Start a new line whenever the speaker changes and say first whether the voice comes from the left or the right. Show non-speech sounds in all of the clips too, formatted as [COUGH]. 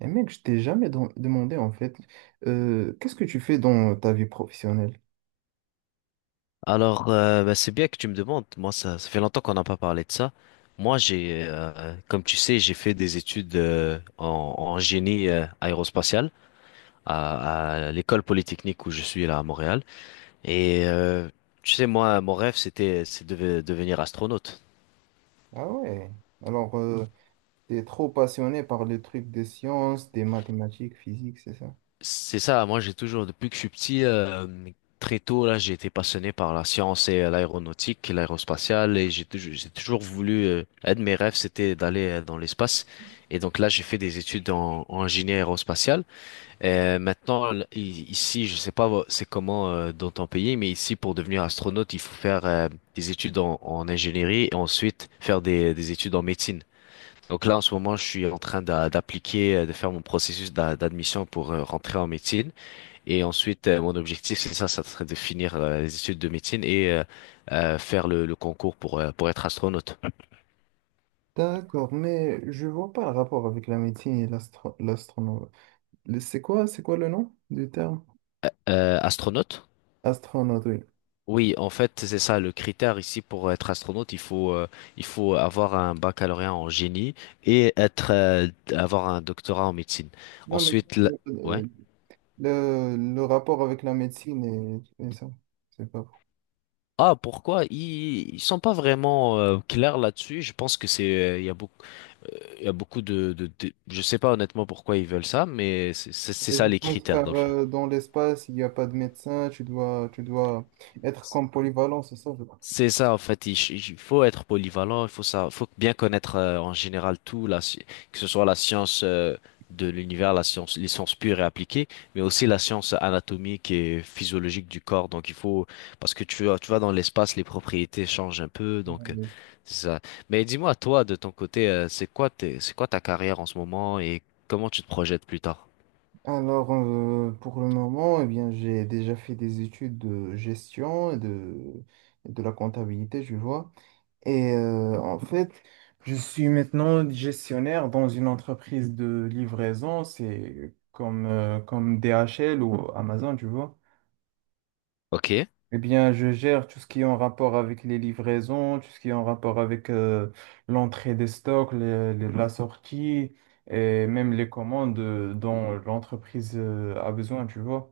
right: Et mec, je t'ai jamais demandé en fait, qu'est-ce que tu fais dans ta vie professionnelle?
left: Alors, c'est bien que tu me demandes. Moi, ça fait longtemps qu'on n'a pas parlé de ça. Moi, comme tu sais, j'ai fait des études en génie aérospatial à l'école polytechnique où je suis là à Montréal. Et euh, Tu sais, moi, mon rêve, c'est de devenir astronaute.
right: Ah ouais. Alors, Ouais. T'es trop passionné par les trucs des sciences, des mathématiques, physique, c'est ça?
left: C'est ça, moi j'ai toujours, depuis que je suis petit, très tôt, là, j'ai été passionné par la science et l'aéronautique, l'aérospatiale, et j'ai toujours voulu, un de mes rêves, c'était d'aller dans l'espace. Et donc là, j'ai fait des études en génie aérospatial. Et maintenant, ici, je sais pas vo- c'est comment dans ton pays, mais ici, pour devenir astronaute, il faut faire des études en ingénierie et ensuite faire des études en médecine. Donc là, en ce moment, je suis en train d'appliquer, de faire mon processus d'admission pour rentrer en médecine. Et ensuite, mon objectif, c'est ça, ça serait de finir les études de médecine et faire le concours pour être astronaute.
right: D'accord, mais je vois pas le rapport avec la médecine et l'astronaute. C'est quoi le nom du terme?
left: Astronaute?
right: Astronaute, oui.
left: Oui, en fait, c'est ça, le critère ici pour être astronaute, il faut avoir un baccalauréat en génie et avoir un doctorat en médecine.
right: Non, mais
left: Ensuite, ouais.
right: euh, le rapport avec la médecine et ça, c'est pas fou.
left: Ah, pourquoi? Ils sont pas vraiment clairs là-dessus. Je pense que il y a beaucoup, il y a beaucoup de je sais pas honnêtement pourquoi ils veulent ça, mais c'est
right: Et
left: ça
right: je
left: les
right: pense
left: critères dans
right: car
left: le fond.
right: dans l'espace, il n'y a pas de médecin, tu dois être comme polyvalent, c'est ça, je pense.
left: C'est ça, en fait, il faut être polyvalent, il faut ça, faut bien connaître en général tout, que ce soit la science de l'univers, la science, les sciences pures et appliquées, mais aussi la science anatomique et physiologique du corps. Donc il faut, parce que tu vois dans l'espace, les propriétés changent un peu, c'est ça. Mais dis-moi, toi, de ton côté, c'est quoi c'est quoi ta carrière en ce moment et comment tu te projettes plus tard?
right: Alors, pour le moment, eh bien, j'ai déjà fait des études de gestion et de la comptabilité, je vois. Et en fait, je suis maintenant gestionnaire dans une entreprise de livraison. C'est comme, comme DHL ou Amazon, tu vois.
left: Ok.
right: Eh bien, je gère tout ce qui est en rapport avec les livraisons, tout ce qui est en rapport avec l'entrée des stocks, la sortie et même les commandes dont l'entreprise a besoin, tu vois.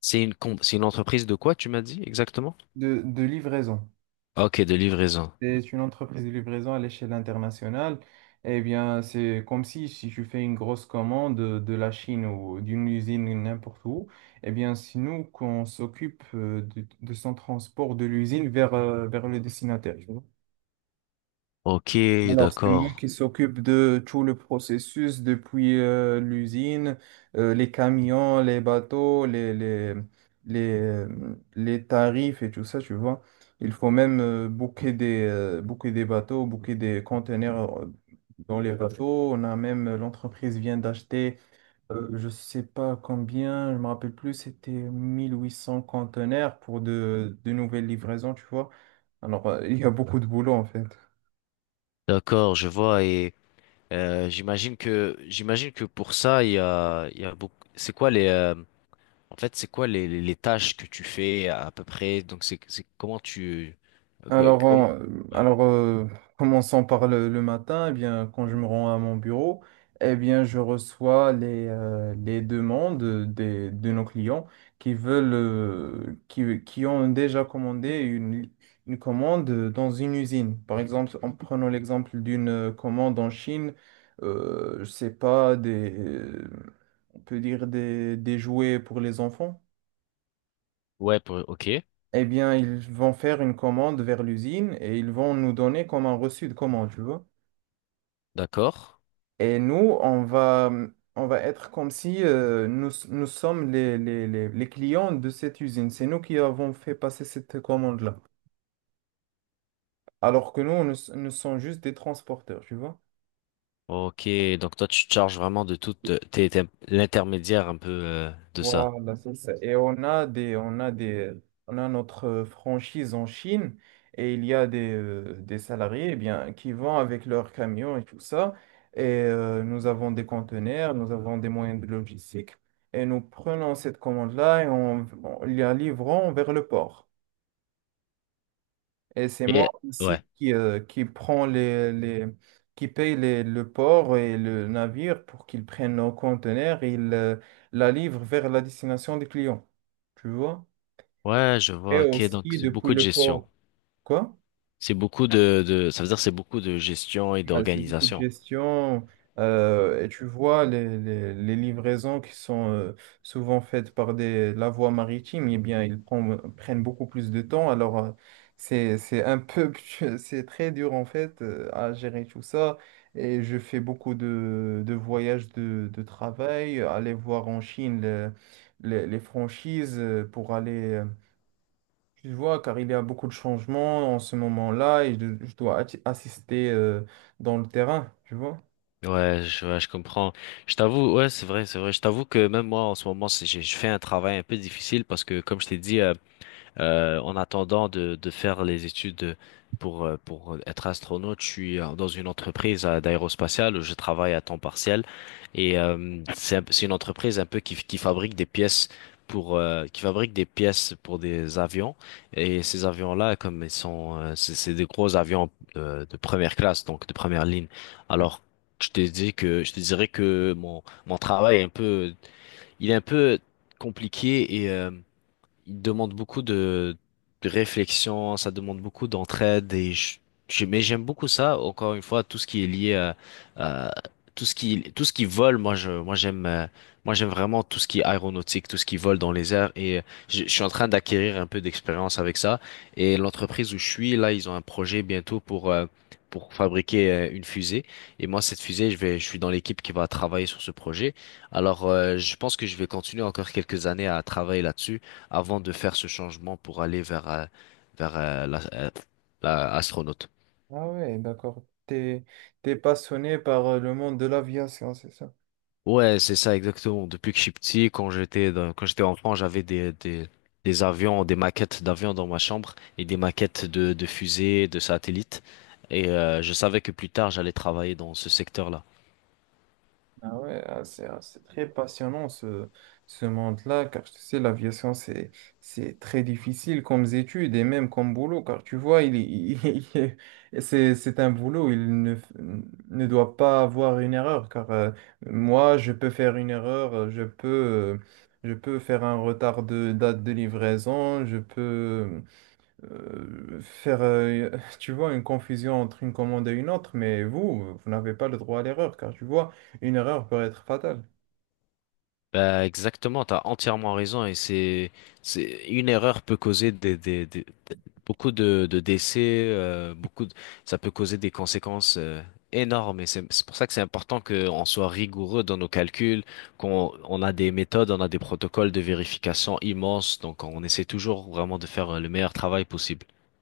left: C'est une, c'est une entreprise de quoi, tu m'as dit exactement?
right: De livraison.
left: Ok, de livraison.
right: C'est une entreprise de livraison à l'échelle internationale. Eh bien, c'est comme si, si tu fais une grosse commande de la Chine ou d'une usine n'importe où, eh bien, c'est nous qu'on s'occupe de son transport de l'usine vers, vers le destinataire.
left: Ok,
right: Alors, c'est moi
left: d'accord.
right: qui s'occupe de tout le processus depuis l'usine, les camions, les bateaux, les tarifs et tout ça, tu vois. Il faut même booker des bateaux, booker des conteneurs dans les bateaux. On a même, l'entreprise vient d'acheter, je sais pas combien, je me rappelle plus, c'était 1 800 conteneurs pour de nouvelles livraisons, tu vois. Alors, il y a beaucoup de boulot en fait.
left: D'accord, je vois et j'imagine que pour ça il y a beaucoup c'est quoi les en fait c'est quoi les tâches que tu fais à peu près donc c'est comment tu
right: Alors,
left: comment
right: en-
left: ouais
right: alors euh, commençons par le matin. Eh bien, quand je me rends à mon bureau, eh bien, je reçois les demandes de nos clients qui veulent, qui ont déjà commandé une commande dans une usine. Par exemple, en prenant l'exemple d'une commande en Chine, je sais pas, on peut dire des jouets pour les enfants.
left: ouais OK
right: Eh bien, ils vont faire une commande vers l'usine et ils vont nous donner comme un reçu de commande, tu vois.
left: d'accord
right: Et nous, on va, on va être comme si nous, nous sommes les clients de cette usine. C'est nous qui avons fait passer cette commande-là. Alors que nous sommes juste des transporteurs, tu vois.
left: OK donc toi tu te charges vraiment de tout t'es l'intermédiaire un peu de ça
right: Voilà, c'est ça. Et on a notre franchise en Chine et il y a des salariés, eh bien, qui vont avec leurs camions et tout ça. Et nous avons des conteneurs, nous avons des moyens de logistique et nous prenons cette commande-là et on la livrons vers le port. Et c'est moi
left: et ouais
right: aussi qui, qui paye le port et le navire pour qu'ils prennent nos conteneurs et ils la livrent vers la destination des clients. Tu vois?
left: ouais je
right: Et
left: vois OK donc
right: aussi
left: c'est
right: depuis
left: beaucoup de
right: le
left: gestion
right: port. Quoi?
left: c'est beaucoup de ça veut dire c'est beaucoup de gestion et
right: Ouais, c'est beaucoup de
left: d'organisation.
right: gestion. Et tu vois, les livraisons qui sont souvent faites par la voie maritime, eh bien, prennent beaucoup plus de temps. Alors, c'est un peu, [LAUGHS] c'est très dur en fait à gérer tout ça. Et je fais beaucoup de voyages de travail, aller voir en Chine les franchises pour aller, tu vois, car il y a beaucoup de changements en ce moment-là et je dois assister dans le terrain, tu vois.
left: Ouais, ouais, je comprends. Je t'avoue, ouais, c'est vrai, c'est vrai. Je t'avoue que même moi, en ce moment, je fais un travail un peu difficile parce que, comme je t'ai dit, en attendant de faire les études pour être astronaute, je suis dans une entreprise d'aérospatiale où je travaille à temps partiel et c'est une entreprise un peu qui fabrique des pièces pour qui fabrique des pièces pour des avions et ces avions-là comme ils sont c'est des gros avions de première classe donc de première ligne.
right: Ouais.
left: Alors je te dirais que mon travail est un peu il est un peu compliqué il demande beaucoup de réflexion, ça demande beaucoup d'entraide et mais j'aime beaucoup ça. Encore une fois, tout ce qui est lié à, à- tout ce qui vole, moi j'aime vraiment tout ce qui est aéronautique, tout ce qui vole dans les airs et je suis en train d'acquérir un peu d'expérience avec ça et l'entreprise où je suis là, ils ont un projet bientôt pour fabriquer une fusée et moi cette fusée je suis dans l'équipe qui va travailler sur ce projet alors je pense que je vais continuer encore quelques années à travailler là-dessus avant de faire ce changement pour aller vers, vers la astronaute.
right: Ah ouais, d'accord. T'es passionné par le monde de l'aviation, c'est ça?
left: Ouais, c'est ça exactement. Depuis que je suis petit, quand j'étais quand j'étais enfant, j'avais des avions, des maquettes d'avions dans ma chambre et des maquettes de fusées, de satellites. Et je savais que plus tard, j'allais travailler dans ce secteur-là.
right: Ah ouais, ah, c'est très passionnant ce, ce monde-là, car tu sais, l'aviation, c'est très difficile comme étude et même comme boulot, car tu vois, [LAUGHS] il- c'est un boulot, il ne, f- ne doit pas avoir une erreur, car moi, je peux faire une erreur, je peux faire un retard de date de livraison, euh, faire, euh, tu vois, une confusion entre une commande et une autre, mais vous, vous n'avez pas le droit à l'erreur, car tu vois, une erreur peut être fatale.
left: Bah exactement, t'as entièrement raison et c'est une erreur peut causer beaucoup de décès, euh, beaucoup de, ça peut causer des conséquences énormes et c'est pour ça que c'est important qu'on soit rigoureux dans nos calculs, qu'on on a des méthodes, on a des protocoles de vérification immenses, donc on essaie toujours vraiment de faire le meilleur travail possible. [LAUGHS]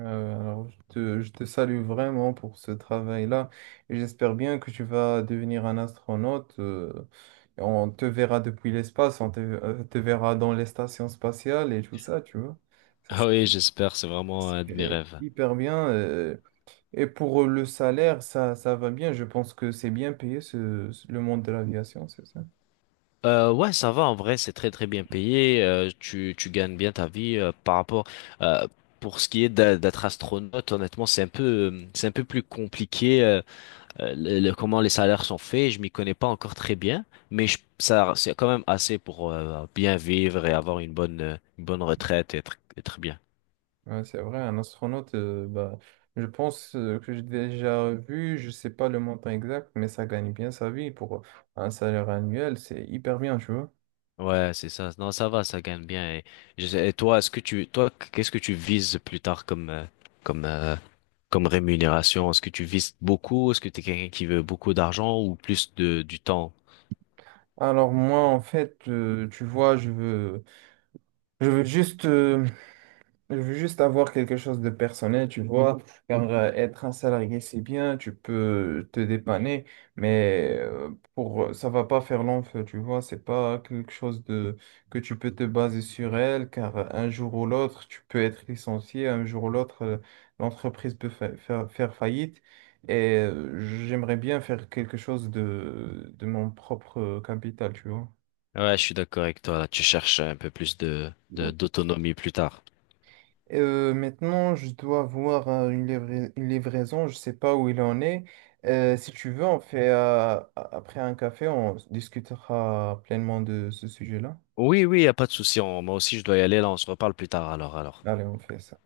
right: Je te salue vraiment pour ce travail-là, et j'espère bien que tu vas devenir un astronaute. Et on te verra depuis l'espace, te verra dans les stations spatiales et tout ça, tu vois. Ça,
left: Ah oui, j'espère, c'est vraiment un de mes
right: c'est
left: rêves.
right: hyper bien. Et pour le salaire, ça va bien. Je pense que c'est bien payé le monde de l'aviation, c'est ça?
left: Ouais, ça va en vrai, c'est très très bien payé. Tu tu gagnes bien ta vie par rapport euh, pour ce qui est d'être astronaute. Honnêtement, c'est un peu plus compliqué comment les salaires sont faits. Je m'y connais pas encore très bien, mais ça c'est quand même assez pour bien vivre et avoir une bonne retraite et être bien.
right: Ouais, c'est vrai, un astronaute, bah, je pense que j'ai déjà vu, je sais pas le montant exact, mais ça gagne bien sa vie pour un salaire annuel, c'est hyper bien, tu vois.
left: Ouais, c'est ça. Non, ça va, ça gagne bien. Et, et toi, est-ce que tu toi qu'est-ce que tu vises plus tard comme comme euh, comme rémunération? Est-ce que tu vises beaucoup? Est-ce que tu es quelqu'un qui veut beaucoup d'argent ou plus de du temps?
right: Alors moi, en fait, tu vois, je veux juste je veux juste avoir quelque chose de personnel, tu vois, car être un salarié, c'est bien, tu peux te dépanner, mais pour ça va pas faire long feu, tu vois, c'est pas quelque chose de que tu peux te baser sur elle, car un jour ou l'autre, tu peux être licencié, un jour ou l'autre, l'entreprise peut faire faillite, et j'aimerais bien faire quelque chose de mon propre capital, tu vois.
left: Ouais, je suis d'accord avec toi. Là, tu cherches un peu plus d'autonomie plus tard.
right: Maintenant, je dois avoir une une livraison, je sais pas où il en est. Si tu veux, on fait après un café, on discutera pleinement de ce sujet-là.
left: Oui, oui, y a pas de souci. Moi aussi, je dois y aller. Là, on se reparle plus tard. Alors, alors.
right: Allez, on fait ça.